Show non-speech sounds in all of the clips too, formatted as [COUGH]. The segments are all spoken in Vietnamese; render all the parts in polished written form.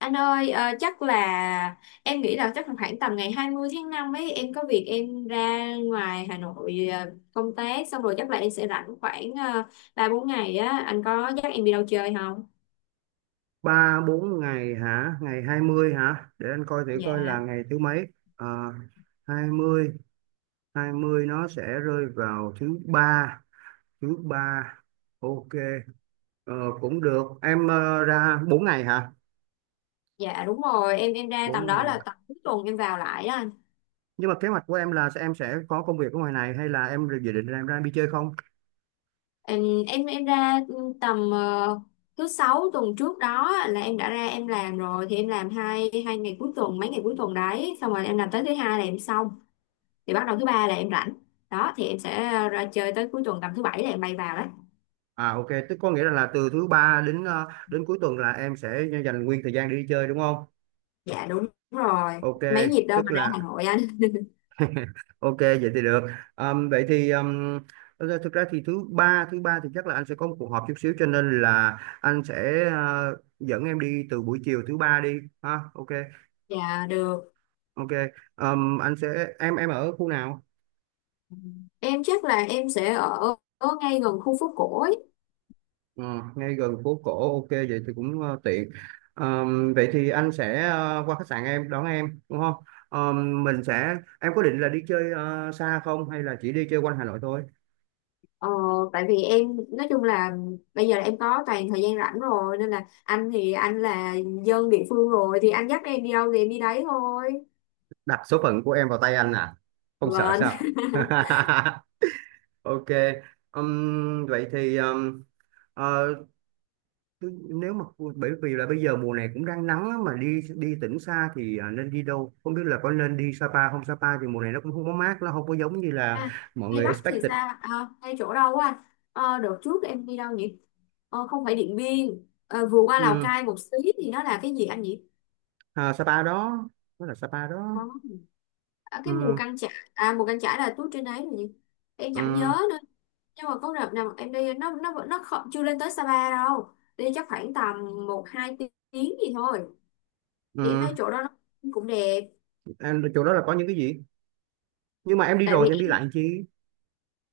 Anh ơi, chắc là khoảng tầm ngày 20 tháng 5 ấy em có việc em ra ngoài Hà Nội, công tác xong rồi chắc là em sẽ rảnh khoảng 3-4 ngày á, anh có dắt em đi đâu chơi không? Ba bốn ngày hả? Ngày 20 hả? Để anh coi thử coi Dạ, là ngày thứ mấy. à, Hai mươi, hai mươi nó sẽ rơi vào thứ ba. Thứ ba, ok. ờ, Cũng được. Em ra 4 ngày hả? dạ đúng rồi, em ra Bốn tầm đó ngày. là tầm cuối tuần em vào lại đó anh. Nhưng mà kế hoạch của em là em sẽ có công việc ở ngoài này, hay là em dự định là em ra em đi chơi không? Em ra tầm thứ sáu tuần trước đó là em đã ra em làm rồi, thì em làm hai hai ngày cuối tuần, mấy ngày cuối tuần đấy xong rồi em làm tới thứ hai là em xong, thì bắt đầu thứ ba là em rảnh đó, thì em sẽ ra chơi tới cuối tuần tầm thứ bảy là em bay vào đấy. À, ok, tức có nghĩa là từ thứ ba đến đến cuối tuần là em sẽ dành nguyên thời gian để đi chơi đúng không? Dạ đúng rồi, Ok, mấy nhịp đâu tức mà ra Hà là Nội anh. ok vậy thì được. Vậy thì thực ra thì thứ ba, thứ ba thì chắc là anh sẽ có một cuộc họp chút xíu, cho nên là anh sẽ dẫn em đi từ buổi chiều thứ ba đi ha. Ok. Dạ được, Ok. Anh sẽ em ở khu nào? em chắc là em sẽ ở ngay gần khu phố cổ ấy. Ừ, ngay gần phố cổ, ok vậy thì cũng tiện. Vậy thì anh sẽ qua khách sạn em đón em đúng không? Mình sẽ Em có định là đi chơi xa không, hay là chỉ đi chơi quanh Hà Nội thôi? ờ, Tại vì em nói chung là bây giờ là em có toàn thời gian rảnh rồi nên là anh thì anh là dân địa phương rồi thì anh dắt em đi đâu thì em đi đấy thôi. Đặt số phận của em vào tay anh à? Không sợ Vâng. sao? [LAUGHS] [LAUGHS] Ok. Vậy thì ờ, nếu mà bởi vì là bây giờ mùa này cũng đang nắng á, mà đi đi tỉnh xa thì nên đi đâu? Không biết là có nên đi Sapa không? Sapa thì mùa này nó cũng không có mát, nó không có giống như là À, mọi hay người Bắc thì expected. sao? À, hay chỗ đâu á anh? Đợt trước em đi đâu nhỉ? Không phải Điện Biên. Ờ, Vừa qua Lào Um, Cai một xí thì nó là cái gì anh nhỉ? Sapa đó, đó là Sapa đó. Ờ, Ở cái Mù Um. Căng Chải? À, Mù Căng Chải là tuốt trên đấy rồi nhỉ, em chẳng nhớ Um. nữa. Nhưng mà có đợt nào em đi, nó không, chưa lên tới Sapa đâu. Đi chắc khoảng tầm 1-2 tiếng gì thôi, thì em thấy Um. chỗ đó nó cũng đẹp. Em chỗ đó là có những cái gì? Nhưng mà em đi Tại rồi vì thì em đi lại làm chi?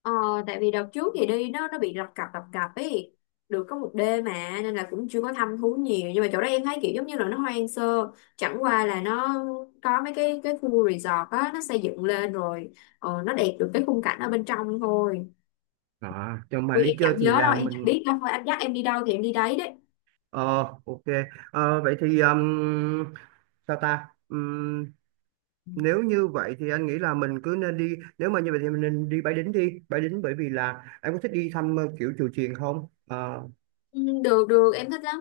Ờ, đợt trước thì đi nó bị lập cập ấy, được có một đêm mà nên là cũng chưa có thăm thú nhiều. Nhưng mà chỗ đó em thấy kiểu giống như là nó hoang sơ, chẳng qua là nó có mấy cái khu resort á nó xây dựng lên rồi, nó đẹp được cái khung cảnh ở bên trong thôi. À, cho mà Ui, đi em chơi chẳng thì nhớ là đâu, em chẳng mình, biết đâu, thôi anh dắt em đi đâu thì em đi đấy đấy. ờ, ok. Vậy thì sao ta? Nếu như vậy thì anh nghĩ là mình cứ nên đi, nếu mà như vậy thì mình nên đi Bái Đính. Đi Bái Đính bởi vì là em có thích đi thăm kiểu chùa chiền không? Ờ, Ừ, được được em thích lắm.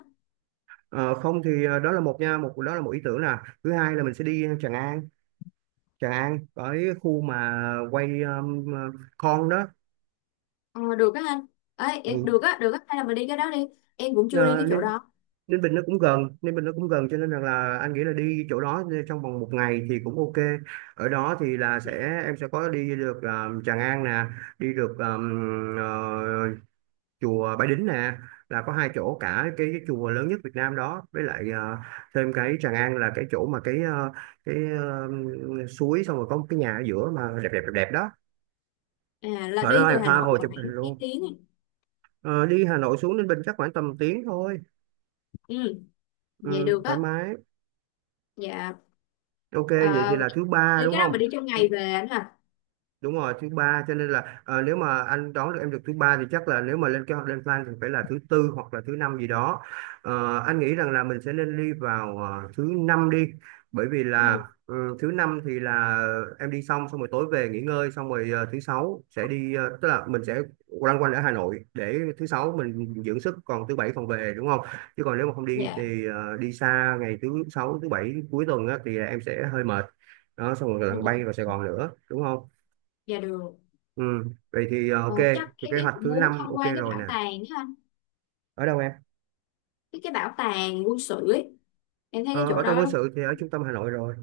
ờ, Không thì đó là một ý tưởng nè. Thứ hai là mình sẽ đi Tràng An. Tràng An ở cái khu mà quay con đó. Ờ, Được á anh. Ừ. Được á được á, hay là mình đi cái đó đi. Em cũng chưa đi Ờ, cái chỗ Ninh, đó. Ninh Bình nó cũng gần, Ninh Bình nó cũng gần, cho nên rằng là anh nghĩ là đi chỗ đó trong vòng một ngày thì cũng ok. Ở đó thì là em sẽ có đi được Tràng An nè, đi được chùa Bái Đính nè. Là có hai chỗ, cả cái chùa lớn nhất Việt Nam đó, với lại thêm cái Tràng An là cái chỗ mà cái suối, xong rồi có một cái nhà ở giữa mà đẹp đẹp đẹp đẹp đó. À, là Ở đi đó từ em Hà tha Nội hồ khoảng chụp hình mấy luôn. tiếng à? Ờ, Đi Hà Nội xuống Ninh Bình chắc khoảng tầm tiếng thôi. Ừ, vậy Ừ, được thoải á. mái. Dạ. Ok, vậy thì Ờ, Vậy là thứ ba thì đúng cái đó mình không? đi trong ngày về anh hả? Đúng rồi, thứ ba cho nên là nếu mà anh đón được em được thứ ba thì chắc là nếu mà lên kế hoạch lên plan thì phải là thứ tư hoặc là thứ năm gì đó. Anh nghĩ rằng là mình sẽ nên đi vào thứ năm đi, bởi vì là Ừ. Thứ năm thì là em đi xong, xong rồi tối về nghỉ ngơi, xong rồi thứ sáu sẽ đi, tức là mình sẽ loanh quanh ở Hà Nội để thứ sáu mình dưỡng sức, còn thứ bảy còn về đúng không? Chứ còn nếu mà không đi Dạ. thì đi xa ngày thứ sáu thứ bảy cuối tuần á, thì em sẽ hơi mệt. Đó, xong rồi Ừ. lần Ừ. bay vào Sài Gòn nữa đúng không? Dạ được. Ừ, vậy thì ok, Ờ, Chắc thì em, kế em hoạch cũng thứ muốn năm tham ok quan cái rồi nè. bảo tàng đó anh, Ở đâu em? cái bảo tàng quân sự ấy, em thấy cái Ờ, chỗ Bảo tàng đó quân đúng. sự thì ở trung tâm Hà Nội rồi.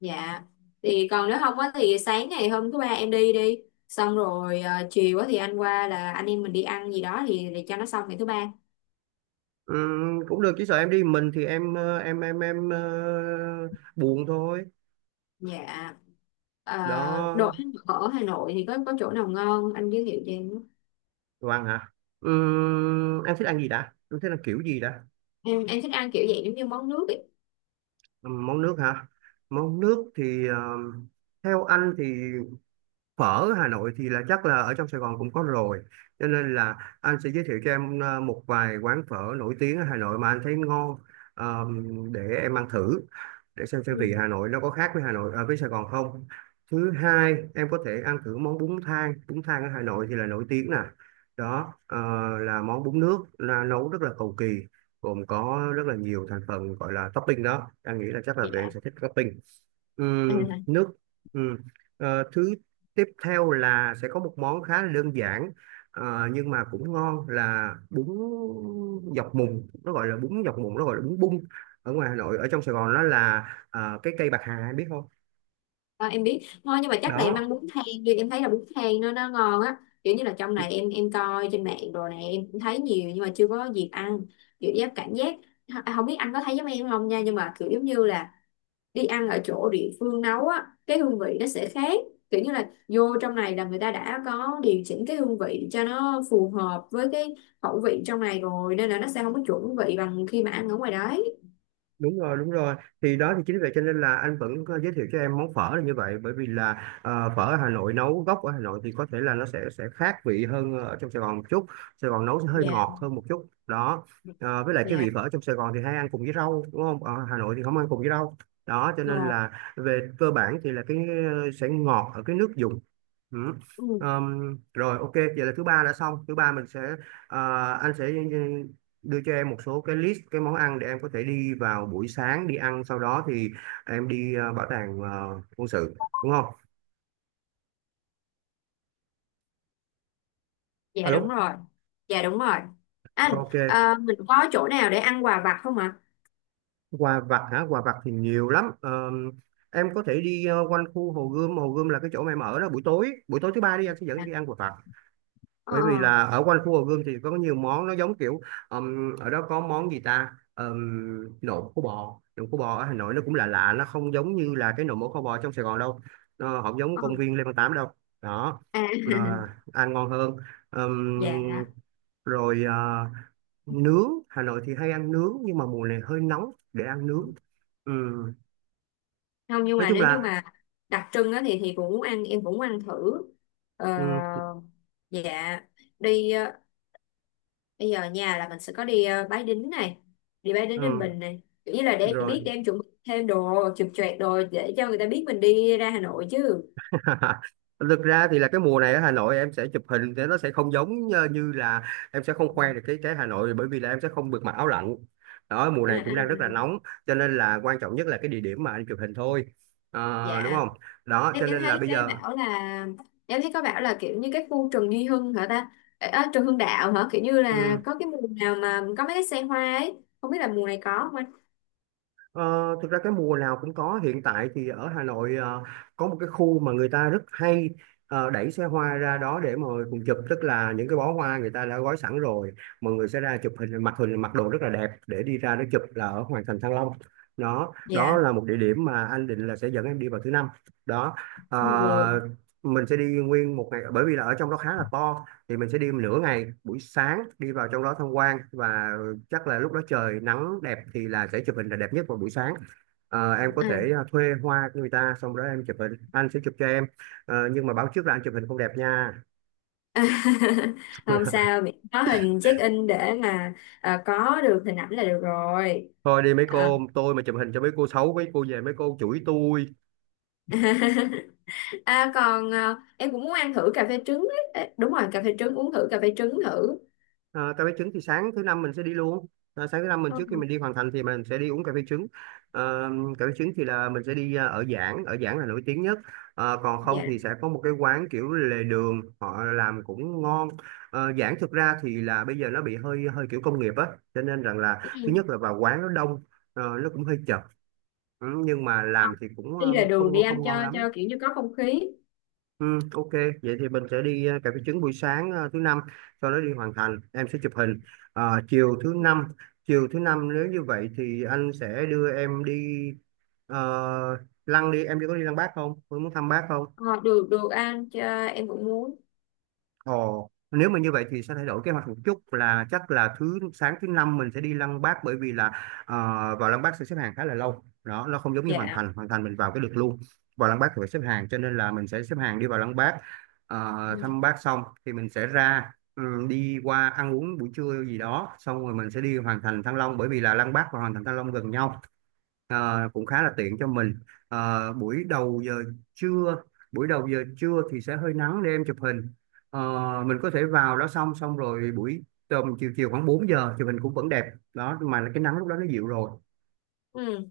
Dạ. Thì còn nếu không á thì sáng ngày hôm thứ ba em đi đi xong rồi, chiều á thì anh qua là anh em mình đi ăn gì đó thì để cho nó xong ngày thứ ba. Ừ, cũng được, chỉ sợ em đi mình thì em buồn thôi. Dạ. Ờ, Đồ Đó, ăn ở Hà Nội thì có chỗ nào ngon anh giới thiệu cho em không? đồ ăn hả? Ừ, em thích ăn gì đã? Em thích ăn kiểu gì đã? Em thích ăn kiểu vậy giống như món nước ấy. Ừ, món nước hả? Món nước thì theo anh thì phở Hà Nội thì là chắc là ở trong Sài Gòn cũng có rồi, cho nên là anh sẽ giới thiệu cho em một vài quán phở nổi tiếng ở Hà Nội mà anh thấy ngon. Để em ăn thử, để xem vị Ừ. Hà Nội nó có khác với Hà Nội ở với Sài Gòn không. Thứ hai, em có thể ăn thử món bún thang. Bún thang ở Hà Nội thì là nổi tiếng nè. Đó là món bún nước, là nấu rất là cầu kỳ, gồm có rất là nhiều thành phần gọi là topping. Đó anh nghĩ là chắc là tụi em Dạ. sẽ thích topping. À, nước. Ừm. Thứ tiếp theo là sẽ có một món khá là đơn giản, nhưng mà cũng ngon, là bún dọc mùng. Nó gọi là bún dọc mùng, nó gọi là bún bung. Ở ngoài Hà Nội, ở trong Sài Gòn nó là cái cây bạc hà biết không. à, em biết ngon, nhưng mà chắc là em ăn Đó, bún thang đi, em thấy là bún thang nó ngon á. Kiểu như là trong này em coi trên mạng đồ này em cũng thấy nhiều nhưng mà chưa có dịp ăn. Kiểu cảm giác. À, không biết anh có thấy giống em không nha, nhưng mà kiểu giống như là đi ăn ở chỗ địa phương nấu á cái hương vị nó sẽ khác. Kiểu như là vô trong này là người ta đã có điều chỉnh cái hương vị cho nó phù hợp với cái khẩu vị trong này rồi nên là nó sẽ không có chuẩn vị bằng khi mà ăn ở ngoài đấy. đúng rồi, đúng rồi. Thì đó thì chính vì vậy cho nên là anh vẫn có giới thiệu cho em món phở là như vậy, bởi vì là phở ở Hà Nội, nấu gốc ở Hà Nội, thì có thể là nó sẽ khác vị hơn ở trong Sài Gòn một chút. Sài Gòn nấu sẽ hơi Dạ. ngọt hơn một chút đó. Với lại cái Dạ vị phở trong Sài Gòn thì hay ăn cùng với rau đúng không? Ở Hà Nội thì không ăn cùng với rau. Đó cho nên ngon. là về cơ bản thì là cái sẽ ngọt ở cái nước dùng. Ừ. Rồi, ok vậy là thứ ba đã xong. Thứ ba mình sẽ ờ, anh sẽ đưa cho em một số cái list cái món ăn để em có thể đi vào buổi sáng đi ăn, sau đó thì em đi bảo tàng quân sự đúng không? Dạ đúng Alo. rồi. Dạ đúng rồi anh. Ok, Ờ, mình có chỗ nào để ăn quà vặt không ạ? quà vặt hả? Quà vặt thì nhiều lắm. Em có thể đi quanh khu Hồ Gươm. Hồ Gươm là cái chỗ mà em ở đó. Buổi tối, buổi tối thứ ba đi, anh sẽ dẫn em À? đi ăn quà vặt, Ờ. bởi vì là ở quanh khu Hồ Gươm thì có nhiều món nó giống kiểu ở đó có món gì ta? Nộm khô bò. Nộm khô bò ở Hà Nội nó cũng lạ lạ, nó không giống như là cái nộm mổ kho bò trong Sài Gòn đâu. Nó không giống Ờ. công viên Lê Văn Tám đâu. Đó. À. Ờ, [LAUGHS] Ăn ngon hơn. Ừm. Dạ Rồi nướng Hà Nội thì hay ăn nướng, nhưng mà mùa này hơi nóng để ăn nướng. Ừm, không, nhưng nói mà chung nếu như là mà đặc trưng á thì cũng muốn ăn em cũng muốn ăn thử. ờ, ừm, dạ. Đi, bây giờ nhà là mình sẽ có đi, Bái Đính này, đi Bái Đính Ninh ừm, Bình này, kiểu như là để em rồi. biết để em chuẩn bị thêm đồ chụp choẹt đồ để cho người ta biết mình đi ra Hà Nội chứ. [LAUGHS] Thực ra thì là cái mùa này ở Hà Nội em sẽ chụp hình thì nó sẽ không giống như như là em sẽ không khoe được cái Hà Nội, bởi vì là em sẽ không được mặc áo lạnh. Đó, mùa À, này à, cũng đang rất là nóng, cho nên là quan trọng nhất là cái địa điểm mà anh chụp hình thôi. Đúng dạ. không? Đó cho em em nên là thấy bây cái giờ. bảo là em thấy có bảo là kiểu như cái khu Trần Duy Hưng hả ta? À, Trần Hưng Đạo hả, kiểu như là ừ, có cái mùa nào mà có mấy cái xe hoa ấy, không biết là mùa này có không anh? Ờ, Thực ra cái mùa nào cũng có, hiện tại thì ở Hà Nội có một cái khu mà người ta rất hay đẩy xe hoa ra đó để mà cùng chụp, tức là những cái bó hoa người ta đã gói sẵn rồi. Mọi người sẽ ra chụp hình, mặc đồ rất là đẹp, để đi ra đó chụp là ở Hoàng thành Thăng Long. Đó, đó Dạ. là một địa điểm mà anh định là sẽ dẫn em đi vào thứ năm đó. Ừ. Ờ, mình sẽ đi nguyên một ngày, bởi vì là ở trong đó khá là to, thì mình sẽ đi nửa ngày buổi sáng, đi vào trong đó tham quan, và chắc là lúc đó trời nắng đẹp thì là sẽ chụp hình là đẹp nhất vào buổi sáng. Em có thể À. Thuê hoa người ta, xong đó em chụp hình, anh sẽ chụp cho em. Nhưng mà báo trước là anh chụp hình không đẹp nha. [LAUGHS] Không [LAUGHS] sao, miễn có hình check in để mà có được hình ảnh là được rồi. Thôi đi mấy Ờ. cô, tôi mà chụp hình cho mấy cô xấu, mấy cô về mấy cô chửi tôi. [LAUGHS] À còn em cũng muốn ăn thử cà phê trứng ấy. Ê, đúng rồi, cà phê trứng, uống thử cà phê trứng thử. Ờ, Cà phê trứng thì sáng thứ năm mình sẽ đi luôn. Sáng thứ năm mình, trước khi Ừ. mình đi hoàn thành thì mình sẽ đi uống cà phê trứng. Ờ, Cà phê trứng thì là mình sẽ đi ở Giảng. Ở Giảng là nổi tiếng nhất. Còn không Dạ thì sẽ có một cái quán kiểu lề đường họ làm cũng ngon. Giảng thực ra thì là bây giờ nó bị hơi hơi kiểu công nghiệp á, cho nên rằng là thứ nhất là vào quán nó đông, nó cũng hơi chật. Ừ, nhưng mà không. làm thì cũng Đi là đường đi không anh không ngon cho, lắm. Kiểu như có không khí. Ừ, ok, vậy thì mình sẽ đi cà phê trứng buổi sáng thứ năm, sau đó đi hoàn thành, em sẽ chụp hình. Ờ, chiều thứ năm nếu như vậy thì anh sẽ đưa em đi ờ, lăng đi, em đi có đi lăng Bác không? Em muốn thăm Bác không? Ờ, được được anh cho, em cũng muốn. Ồ, nếu mà như vậy thì sẽ thay đổi kế hoạch một chút là chắc là thứ sáng thứ năm mình sẽ đi Lăng Bác, bởi vì là ờ, vào Lăng Bác sẽ xếp hàng khá là lâu đó, nó không giống như Hoàng Dạ. Thành. Hoàng Thành mình vào cái được luôn, vào Lăng Bác thì phải xếp hàng, cho nên là mình sẽ xếp hàng đi vào Lăng Bác. Ờ, Ừ. thăm Bác xong thì mình sẽ ra, ừ, đi qua ăn uống buổi trưa gì đó, xong rồi mình sẽ đi Hoàng Thành Thăng Long, bởi vì là Lăng Bác và Hoàng Thành Thăng Long gần nhau. Ờ, cũng khá là tiện cho mình. Ờ, buổi đầu giờ trưa Buổi đầu giờ trưa thì sẽ hơi nắng để em chụp hình. Ờ, mình có thể vào đó, xong xong rồi buổi tầm chiều chiều khoảng 4 giờ chụp hình cũng vẫn đẹp đó, mà cái nắng lúc đó nó dịu rồi, Ừ.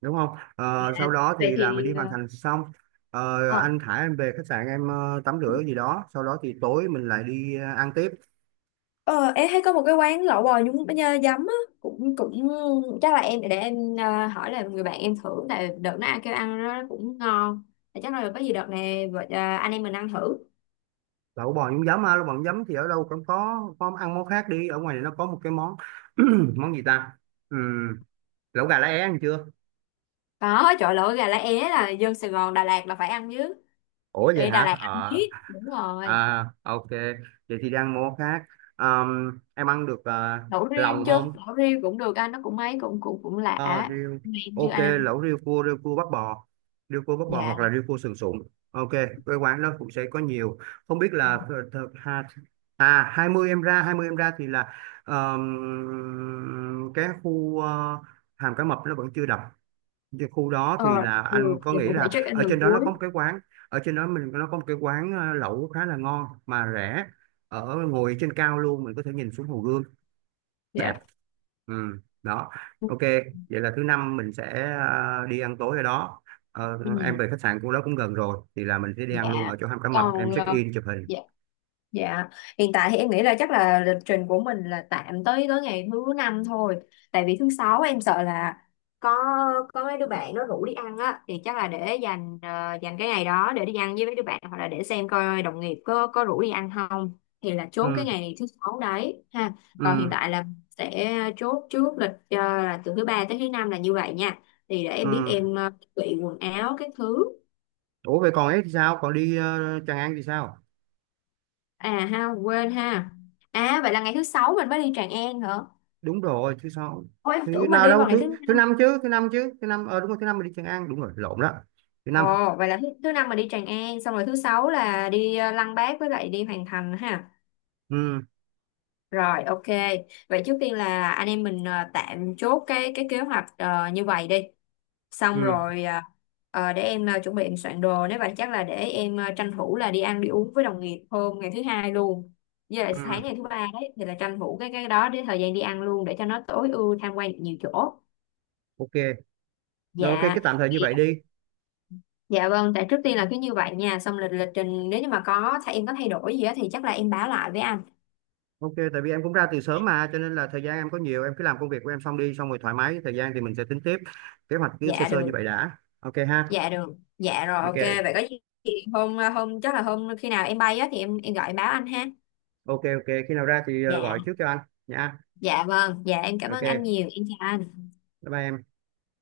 đúng không? Dạ. Ờ, sau đó Vậy thì là mình đi thì hoàn thành xong. Ờ, ờ anh thả em về khách sạn, em tắm rửa gì đó, sau đó thì tối mình lại đi ăn tiếp. Ờ, em thấy có một cái quán lẩu bò nhúng nhá, giấm á, cũng cũng chắc là em để em hỏi là người bạn em thử, tại đợt nó ai kêu ăn nó cũng ngon. Thì chắc là có gì đợt này anh em mình ăn thử. Lẩu bò nhúng giấm á, lẩu bò nhúng giấm thì ở đâu cũng có ăn món khác đi, ở ngoài này nó có một cái món, [CLEARS THROAT] món gì ta. Ừ, lẩu gà lá é ăn chưa? Có chỗ lẩu gà lá é là dân Sài Gòn Đà Lạt là phải ăn chứ, Ủa vậy đi Đà Lạt hả? ăn Ờ biết đúng rồi. À, ok, vậy thì đang món khác. Em ăn được Lẩu riêu lòng chưa? không? Lẩu riêu cũng được anh, nó cũng mấy cũng cũng cũng lạ. Ờ Riêu. Em chưa Ok, ăn. lẩu riêu cua, riêu cua bắp bò, riêu cua bắp bò hoặc là Dạ. riêu cua sườn sụn. Ok, cái quán đó cũng sẽ có nhiều. Không biết là ha, à, 20 em ra, 20 em ra thì là ờm, cái khu hàm cá mập nó vẫn chưa đập. Cái khu đó Ờ, thì là được. anh có Dạ nghĩ cũng phải check là in ở lần trên đó nó cuối. có một cái quán, ở trên đó mình nó có một cái quán lẩu khá là ngon mà rẻ, ở ngồi trên cao luôn, mình có thể nhìn xuống Hồ Gươm đẹp. Dạ. Ừ, đó. Ok, vậy là thứ năm mình sẽ đi ăn tối ở đó. Ờ, Ừ, em về khách sạn của đó cũng gần rồi thì là mình sẽ đi ăn luôn dạ. ở chỗ Hàm Cá Mập, em Còn, check in chụp hình. dạ. Dạ, hiện tại thì em nghĩ là chắc là lịch trình của mình là tạm tới tới ngày thứ năm thôi. Tại vì thứ sáu em sợ là có có mấy đứa bạn nó rủ đi ăn á thì chắc là để dành, dành cái ngày đó để đi ăn với mấy đứa bạn, hoặc là để xem coi đồng nghiệp có rủ đi ăn không, thì là chốt cái Ừ. ngày thứ sáu đấy ha. Ừ. Còn hiện tại là sẽ chốt trước lịch, là từ thứ ba tới thứ năm là như vậy nha. Thì để Ừ. em biết em chuẩn bị quần áo các thứ. Ủa vậy còn ấy thì sao, còn đi Tràng An thì sao? À ha, quên ha. À vậy là ngày thứ sáu mình mới đi Tràng An hả? Đúng rồi, thứ sáu. Ôi em Thứ tưởng mình nào đi đâu, vào ngày thứ thứ thứ năm. năm chứ, thứ năm chứ, thứ năm, đúng rồi, thứ năm mình đi Tràng An, đúng rồi, lộn đó. Thứ năm. Ồ, vậy là thứ năm mình đi Tràng An, xong rồi thứ sáu là đi Lăng Bác với lại đi Hoàng Thành ha. Ừ. Rồi, ok. Vậy trước tiên là anh em mình tạm chốt cái kế hoạch như vậy đi. Xong Ừ. rồi để em chuẩn bị em soạn đồ, nếu vậy chắc là để em tranh thủ là đi ăn đi uống với đồng nghiệp hôm ngày thứ hai luôn. Với lại sáng Ừ. ngày thứ ba đấy thì là tranh thủ cái đó để thời gian đi ăn luôn để cho nó tối ưu tham quan được nhiều chỗ. Ok. Rồi, ok, cái Dạ. tạm thời như vậy đi. Dạ vâng, tại trước tiên là cứ như vậy nha, xong lịch lịch trình nếu như mà có thay em có thay đổi gì á thì chắc là em báo lại với anh. Ok, tại vì em cũng ra từ sớm mà, cho nên là thời gian em có nhiều, em cứ làm công việc của em xong đi, xong rồi thoải mái thời gian thì mình sẽ tính tiếp. Kế hoạch cứ sơ Dạ sơ như được, vậy đã, ok ha. dạ được, dạ rồi ok, Ok. vậy có gì thì hôm hôm chắc là hôm khi nào em bay á thì em gọi em báo anh ha. Ok, ok khi nào ra thì Dạ, gọi trước cho anh nha. dạ vâng, dạ em cảm ơn anh Ok, nhiều, em chào anh. bye bye em.